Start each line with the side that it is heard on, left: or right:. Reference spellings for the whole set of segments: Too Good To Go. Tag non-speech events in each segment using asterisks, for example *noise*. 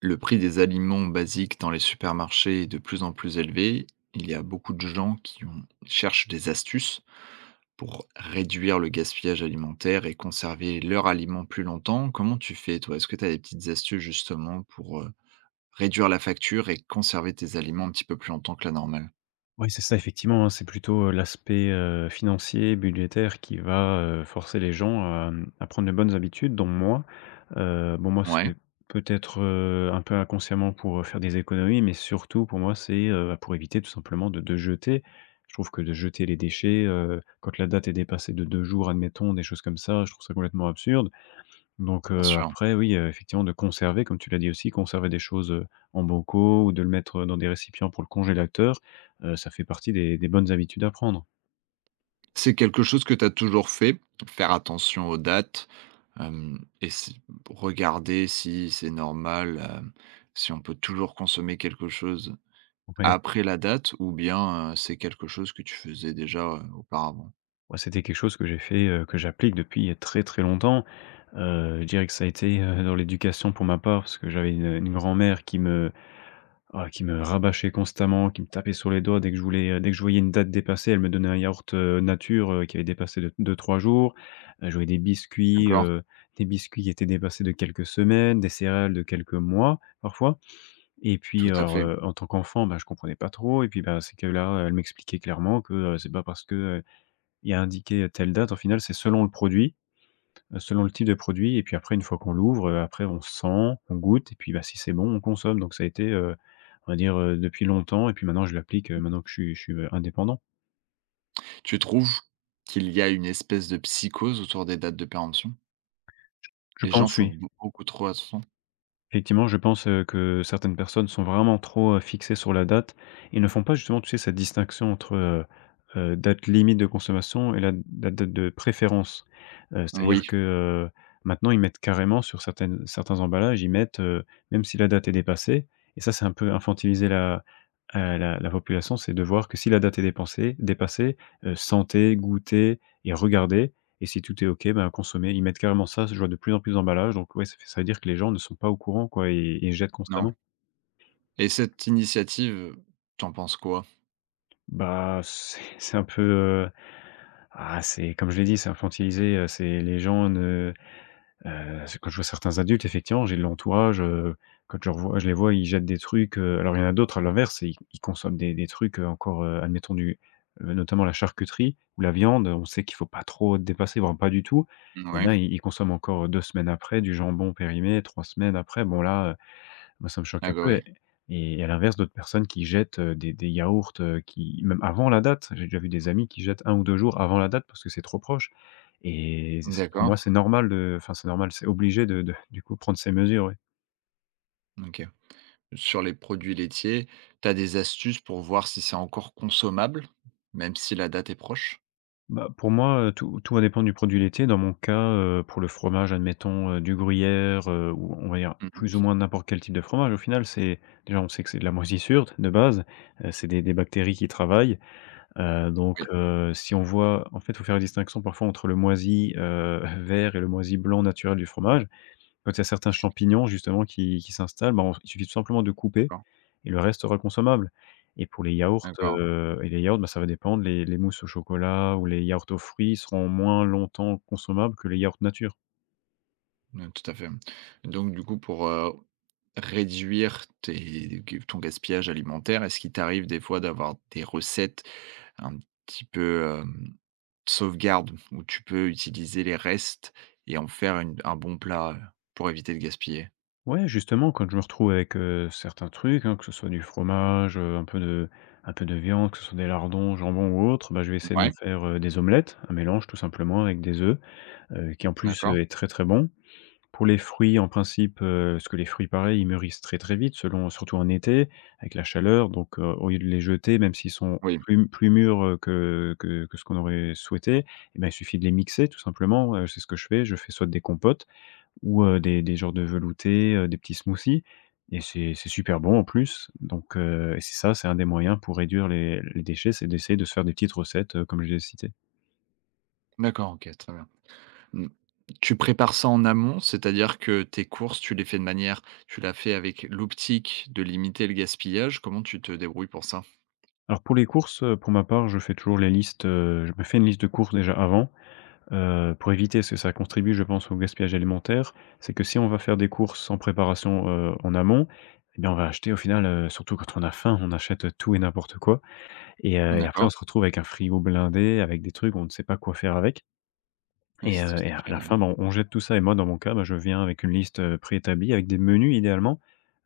right: Le prix des aliments basiques dans les supermarchés est de plus en plus élevé. Il y a beaucoup de gens qui cherchent des astuces pour réduire le gaspillage alimentaire et conserver leurs aliments plus longtemps. Comment tu fais, toi? Est-ce que tu as des petites astuces justement pour réduire la facture et conserver tes aliments un petit peu plus longtemps que la normale?
left: Oui, c'est ça, effectivement, hein, c'est plutôt, l'aspect, financier, budgétaire qui va, forcer les gens à prendre les bonnes habitudes, dont moi. Bon, moi,
right: Ouais,
left: c'est peut-être, un peu inconsciemment pour, faire des économies, mais surtout pour moi, c'est, bah, pour éviter tout simplement de jeter. Je trouve que de jeter les déchets, quand la date est dépassée de 2 jours, admettons, des choses comme ça, je trouve ça complètement absurde. Donc
right: bien sûr.
left: après oui, effectivement de conserver comme tu l'as dit aussi, conserver des choses, en bocaux ou de le mettre, dans des récipients pour le congélateur, ça fait partie des bonnes habitudes à prendre.
right: C'est quelque chose que tu as toujours fait, faire attention aux dates, et regarder si c'est normal, si on peut toujours consommer quelque chose
left: Ouais,
right: après la date? Ou bien, c'est quelque chose que tu faisais déjà, auparavant?
left: moi c'était quelque chose que j'ai fait, que j'applique depuis très, très longtemps. Je dirais que ça a été, dans l'éducation pour ma part parce que j'avais une grand-mère qui me Ah, qui me rabâchait constamment, qui me tapait sur les doigts dès que je voulais, dès que je voyais une date dépassée, elle me donnait un yaourt, nature, qui avait dépassé de deux trois jours. Je voyais des biscuits,
right: D'accord.
left: heu, des biscuits qui étaient dépassés de quelques semaines, des céréales de quelques mois, parfois. Et puis,
right: Tout à
left: alors,
right: fait.
left: en tant qu'enfant, bah, je comprenais pas trop et puis, bah, c'est que là, elle m'expliquait clairement que, c'est pas parce que, il y a indiqué telle date, au final, c'est selon le produit. Selon le type de produit et puis après une fois qu'on l'ouvre, après on sent, on goûte et puis, bah, si c'est bon, on consomme donc ça a été, on va dire, depuis longtemps et puis maintenant je l'applique, maintenant que je suis, indépendant.
right: Tu trouves qu'il y a une espèce de psychose autour des dates de péremption?
left: Je
right: Les gens
left: pense oui.
right: font beaucoup trop attention?
left: Effectivement, je pense, que certaines personnes sont vraiment trop, fixées sur la date et ne font pas justement, tu sais, cette distinction entre, date limite de consommation et la date de préférence. C'est-à-dire
right: Oui,
left: que, maintenant ils mettent carrément sur certaines certains emballages, ils mettent, même si la date est dépassée et ça c'est un peu infantiliser la population, c'est de voir que si la date est dépensée dépassée, sentez, goûtez et regardez et si tout est OK, ben, consommer. Ils mettent carrément ça, je vois de plus en plus d'emballages donc ouais, ça veut dire que les gens ne sont pas au courant, quoi et jettent
right: non,
left: constamment.
right: et cette initiative, t'en penses quoi?
left: Bah, c'est un peu, ah, c'est comme je l'ai dit, c'est infantilisé, c'est les gens ne c'est quand je vois certains adultes, effectivement, j'ai de l'entourage, quand je les vois, ils jettent des trucs, alors il y en a d'autres à l'inverse, ils consomment des trucs, encore, admettons du notamment la charcuterie ou la viande, on sait qu'il faut pas trop dépasser, voire pas du tout. Il y en
right: Oui,
left: a, ils consomment encore, 2 semaines après du jambon périmé, 3 semaines après, bon là, moi, ça me choque un
right: d'accord,
left: peu et
right: oui.
left: et à l'inverse, d'autres personnes qui jettent, des yaourts, qui même avant la date. J'ai déjà vu des amis qui jettent un ou 2 jours avant la date parce que c'est trop proche et c'est pour
right: D'accord,
left: moi, c'est normal de enfin, c'est normal, c'est obligé de du coup, prendre ces mesures, ouais.
right: OK. Sur les produits laitiers, t'as des astuces pour voir si c'est encore consommable, même si la date est proche?
left: Bah, pour moi, tout va dépendre du produit laitier. Dans mon cas, pour le fromage, admettons, du gruyère, ou on va dire plus
right: Mmh.
left: ou moins n'importe quel type de fromage. Au final, c'est déjà, on sait que c'est de la moisissure de base, c'est des bactéries qui travaillent. Donc
right: Oui,
left: si on voit en fait, il faut faire la distinction parfois entre le moisi, *laughs* vert et le moisi blanc naturel du fromage. Quand il y a certains champignons justement qui s'installent, bah, on il suffit tout simplement de couper
right: d'accord,
left: et le reste sera consommable et pour
right: d'accord.
left: et les yaourts, bah, ça va dépendre, les mousses au chocolat ou les yaourts aux fruits seront moins longtemps consommables que les yaourts nature.
right: Mmh, tout à fait. Donc du coup pour, réduire tes ton gaspillage alimentaire, est-ce qu'il t'arrive des fois d'avoir des recettes un petit peu, sauvegarde où tu peux utiliser les restes et en faire une un bon plat, pour éviter de gaspiller?
left: Ouais, justement, quand je me retrouve avec, certains trucs, hein, que ce soit du fromage, un peu de viande, que ce soit des lardons, jambon ou autre, bah, je vais essayer de me
right: Ouais,
left: faire, des omelettes, un mélange tout simplement avec des œufs, qui en plus,
right: d'accord.
left: est très, très bon. Pour les fruits, en principe, parce que les fruits pareil, ils mûrissent très, très vite selon surtout en été avec la chaleur donc, au lieu de les jeter, même s'ils sont
right: Oui,
left: plus mûrs, que ce qu'on aurait souhaité, et bah, il suffit de les mixer tout simplement, c'est ce que je fais. Je fais soit des compotes, ou des genres de veloutés, des petits smoothies et c'est super bon en plus donc et c'est ça, c'est un des moyens pour réduire les déchets, c'est d'essayer de se faire des petites recettes, comme je les ai.
right: d'accord, OK, très bien. Mmh. Tu prépares ça en amont, c'est-à-dire que tes courses, tu les fais de manière, tu la fait avec l'optique de limiter le gaspillage? Comment tu te débrouilles pour ça?
left: Alors pour les courses, pour ma part, je fais toujours les listes, je me fais une liste de courses déjà avant, pour éviter parce que ça contribue, je pense, au gaspillage alimentaire. C'est que si on va faire des courses en préparation, en amont eh bien on va acheter au final, surtout quand on a faim, on achète, tout et n'importe quoi et après on
right: D'accord.
left: se retrouve avec un frigo blindé, avec des trucs, on ne sait pas quoi faire avec.
right: Ouais, c'est tout
left: Et
right: à
left: à la
right: fait, ouais.
left: fin, ben, on jette tout ça et moi, dans mon cas, bah, je viens avec une liste, préétablie avec des menus idéalement.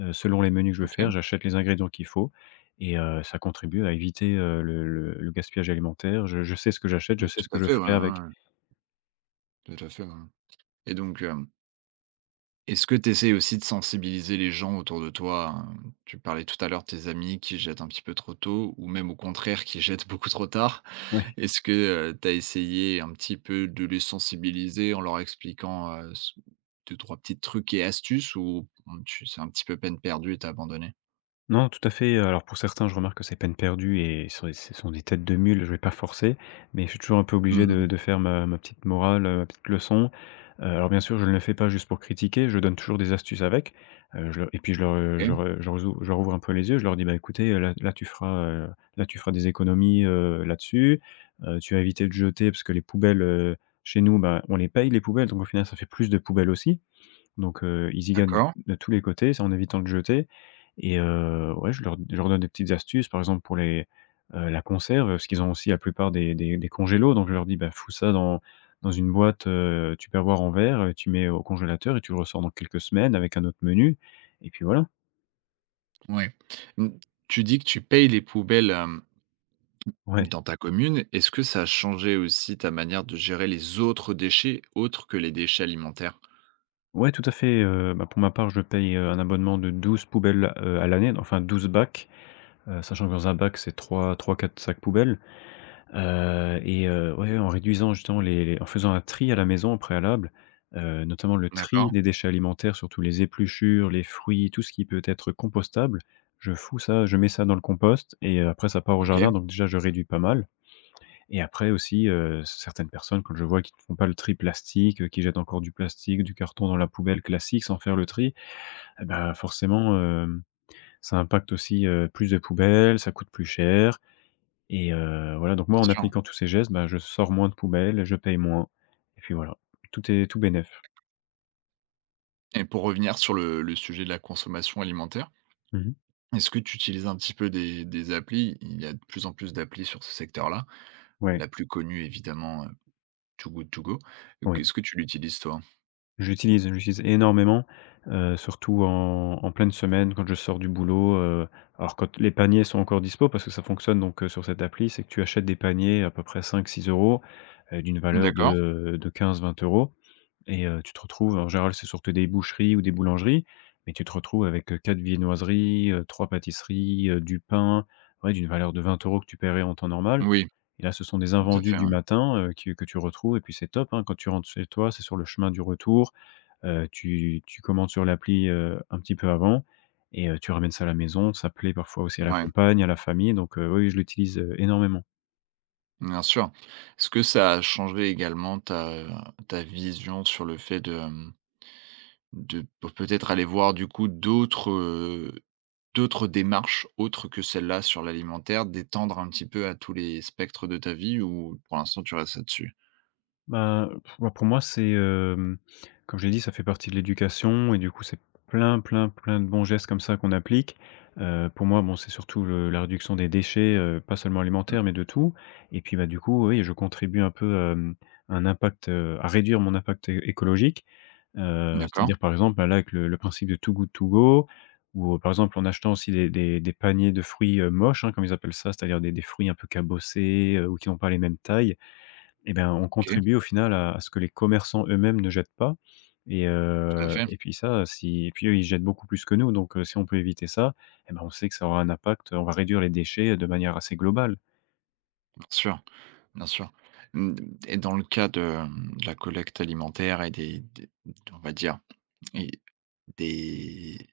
left: Selon les menus que je veux
right: OK.
left: faire, j'achète les ingrédients qu'il faut et ça contribue à éviter, le gaspillage alimentaire. Je sais ce que j'achète, je
right: Ouais,
left: sais ce
right: tout
left: que
right: à
left: je
right: fait, ouais, ouais,
left: ferai avec.
right: ouais, tout à fait, ouais. Et donc, est-ce que tu essaies aussi de sensibiliser les gens autour de toi? Tu parlais tout à l'heure de tes amis qui jettent un petit peu trop tôt ou même au contraire qui *laughs* jettent beaucoup trop tard.
left: Ouais.
right: Est-ce que, tu as essayé un petit peu de les sensibiliser en leur expliquant, s 2-3 petits trucs et astuces? Ou mmh, tu c'est un petit peu peine perdue et tu abandonné?
left: Non, tout à fait, alors pour certains, je remarque que c'est peine perdue et ce sont des têtes de mule, je vais pas forcer, mais je suis toujours un peu obligé
right: Mmh.
left: de faire ma petite morale, ma petite leçon. Alors bien sûr, je ne le fais pas juste pour critiquer, je donne toujours des astuces avec, je le et puis je leur, je
right: OK,
left: re je rezou je rouvre un peu les yeux, je leur dis : « Bah, écoutez, là tu feras des économies, là-dessus, tu vas éviter de jeter » parce que les poubelles, chez nous, bah, on les paye les poubelles, donc au final ça fait plus de poubelles aussi. Donc ils y gagnent
right: d'accord.
left: de tous les côtés, c'est en évitant de jeter et ouais, je leur donne des petites astuces, par exemple pour les, la conserve, parce qu'ils ont aussi la plupart des congélos, donc je leur dis : « Bah, fous ça dans une boîte, tupperware en verre, tu mets au congélateur et tu le ressors dans quelques semaines avec un autre menu » et puis voilà.
right: Ouais. Mmh, tu dis que tu payes les poubelles.
left: Ouais.
right: Dans ta commune, est-ce que ça a changé aussi ta manière de gérer les autres déchets, autres que les déchets alimentaires?
left: Ouais, tout à fait, bah, pour ma part, je paye, un abonnement de 12 poubelles, à l'année, enfin 12 bacs, sachant que dans un bac, c'est trois 3 4 sacs poubelles. Et ouais, en réduisant justement les en faisant un tri à la maison en préalable, notamment le tri
right: D'accord,
left: des déchets alimentaires, surtout les épluchures, les fruits, tout ce qui peut être compostable. Je fous ça, je mets ça dans le compost et après ça part au
right: OK,
left: jardin, donc déjà je réduis pas mal et après aussi, certaines personnes quand je vois qui ne font pas le tri plastique, qui jettent encore du plastique, du carton dans la poubelle classique sans faire le tri, et bah, forcément, ça impacte aussi, plus de poubelles, ça coûte plus cher et voilà, donc moi,
right: bien
left: en
right: sûr.
left: appliquant tous ces gestes, bah, je sors moins de poubelles, je paye moins et puis voilà. Tout est tout bénef.
right: Et pour revenir sur le sujet de la consommation alimentaire,
left: Mmh.
right: est-ce que tu utilises un petit peu des applis? Il y a de plus en plus d'applis sur ce secteur-là.
left: Ouais,
right: La plus connue évidemment, Too Good To Go.
left: oui.
right: Est-ce que tu l'utilises, toi?
left: J'utilise énormément, surtout en pleine semaine quand je sors du boulot, alors quand les paniers sont encore dispo parce que ça fonctionne donc sur cette appli, c'est que tu achètes des paniers à peu près 5, 6 euros, d'une valeur
right: D'accord,
left: de 15, 20 euros. Et tu te retrouves en général, c'est surtout des boucheries ou des boulangeries, mais tu te retrouves avec 4 viennoiseries, 3 pâtisseries, du pain, ouais, d'une valeur de 20 euros que tu paierais en temps normal.
right: oui.
left: Et là, ce sont des
right: Tout à
left: invendus
right: fait,
left: du
right: ouais.
left: matin, que tu retrouves et puis c'est top, hein, quand tu rentres chez toi, c'est sur le chemin du retour, tu commandes sur l'appli, un petit peu avant et tu ramènes ça à la maison. Ça plaît parfois aussi à la
right: Ouais,
left: compagne, à la famille, donc oui, oui, je l'utilise, énormément.
right: bien sûr. Est-ce que ça a changé également ta ta vision sur le fait de, de pe peut-être aller voir du coup d'autres, d'autres démarches autres que celle-là sur l'alimentaire, d'étendre un petit peu à tous les spectres de ta vie, ou pour l'instant tu restes là-dessus?
left: Ben, pff, bah, pour moi, c'est, comme j'ai dit, ça fait partie de l'éducation et du coup, c'est plein, plein, plein de bons gestes comme ça qu'on applique. Pour moi, bon, c'est surtout le la réduction des déchets, pas seulement
right: Mmh,
left: alimentaires, mais de tout. Et puis, bah, du coup, oui, je contribue un peu, hem, à un impact, à réduire mon impact é écologique.
right: d'accord,
left: C'est-à-dire, par exemple, bah, là, avec le principe de Too Good To Go ou, par exemple, en achetant aussi des paniers de fruits, moches, hein, comme ils appellent ça, c'est-à-dire des fruits un peu cabossés, ou qui n'ont pas les mêmes tailles. Eh ben, on
right: OK,
left: contribue au final à ce que les commerçants eux-mêmes ne jettent pas, et
right: tout à fait,
left: heu
right: bien
left: et puis ça, si et puis eux, ils jettent beaucoup plus que nous, donc si on peut éviter ça, eh ben, on sait que ça aura un impact, on va réduire les déchets de manière assez globale.
right: sûr, bien sûr. Mmh, et dans le cas de, de la collecte alimentaire et des on va dire, et des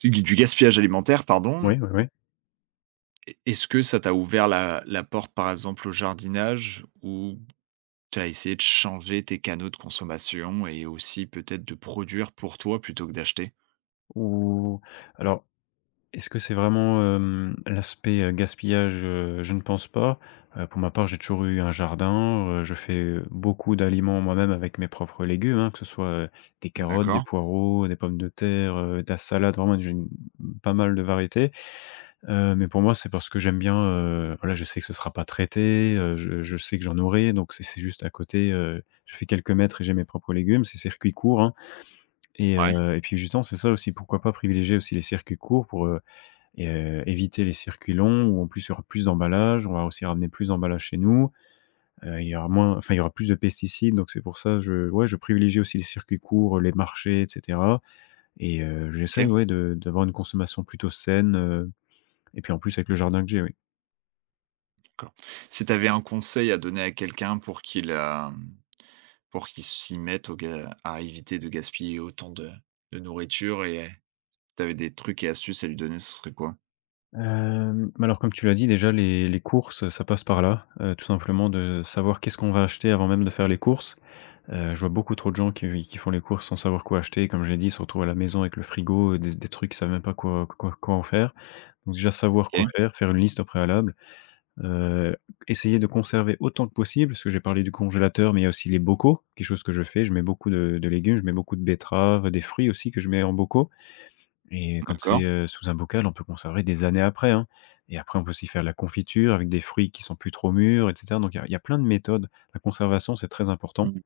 right: du gaspillage alimentaire, pardon.
left: Oui, oui, oui.
right: E Est-ce que ça t'a ouvert la porte, par exemple, au jardinage? Ou tu as essayé de changer tes canaux de consommation et aussi peut-être de produire pour toi plutôt que d'acheter?
left: Ou alors, est-ce que c'est vraiment, hem, l'aspect, gaspillage? Je ne pense pas. Pour ma part, j'ai toujours eu un jardin, je fais beaucoup d'aliments moi-même avec mes propres légumes, hein, que ce soit, des carottes, des
right: D'accord.
left: poireaux, des pommes de terre, de la salade, vraiment j'ai une pas mal de variétés. Mais pour moi, c'est parce que j'aime bien, voilà, je sais que ce sera pas traité, je sais que j'en aurai, donc c'est juste à côté, je fais quelques mètres et j'ai mes propres légumes, c'est circuit court, hein. et
right: Ouais,
left: heu et puis justement, c'est ça aussi, pourquoi pas privilégier aussi les circuits courts pour, et éviter les circuits longs où en plus, il y aura plus d'emballages, on va aussi ramener plus d'emballages chez nous, il y aura moins enfin, il y aura plus de pesticides, donc c'est pour ça, je ouais, je privilégie aussi les circuits courts, les marchés et cetera. Et
right: OK,
left: j'essaye, ouais, de d'avoir une consommation plutôt saine, et puis en plus avec le jardin que j'ai, oui.
right: d'accord. Si tu avais un conseil à donner à quelqu'un pour qu'il, pour qu'il s'y mette au ga à éviter de gaspiller autant de nourriture, et si tu avais des trucs et astuces à lui donner, ce serait quoi?
left: Hem, bah, alors comme tu l'as dit déjà les courses, ça passe par là, tout simplement de savoir qu'est-ce qu'on va acheter avant même de faire les courses. Je vois beaucoup trop de gens qui font les courses sans savoir quoi acheter. Comme je l'ai dit, ils se retrouvent à la maison avec le frigo, des trucs, ils savent même pas quoi en faire. Donc déjà savoir quoi
right: OK,
left: faire, faire une liste au préalable, heu, essayer de conserver autant que possible, parce que j'ai parlé du congélateur, mais il y a aussi les bocaux, quelque chose que je fais. Je mets beaucoup de légumes, je mets beaucoup de betteraves, des fruits aussi que je mets en bocaux. Et quand c'est,
right: d'accord.
left: heu, sous un bocal, on peut conserver des années après, hein. Et après on peut aussi faire de la confiture avec des fruits qui sont plus trop mûrs et cetera. Donc il y a plein de méthodes. La conservation, c'est très important,
right: Mmh,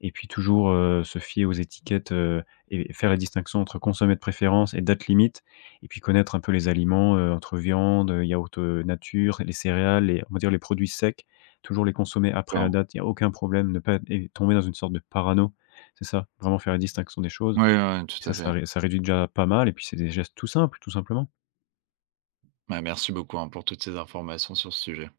left: et puis toujours, se fier aux étiquettes, et faire la distinction entre consommer de préférence et date limite, et puis connaître un peu les aliments, entre viande, yaourt, nature, les céréales, les on va dire les produits secs, toujours les consommer après la
right: d'accord.
left: date. Il y a aucun problème, ne pas et tomber dans une sorte de parano, c'est ça, vraiment faire la distinction des
right: Ouais,
left: choses.
right: ouais, ouais,
left: Et
right: tout
left: Ça,
right: à
left: ça
right: fait.
left: ré ça réduit déjà pas mal et puis c'est des gestes tout simples, tout simplement.
right: Bah, merci beaucoup, hein, pour toutes ces informations sur ce sujet.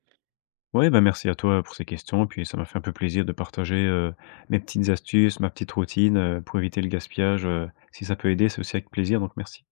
left: Ouais, bah, merci à toi pour ces questions, puis ça m'a fait un peu plaisir de partager, mes petites astuces, ma petite routine, pour éviter le gaspillage. Si ça peut aider, c'est aussi avec plaisir, donc merci.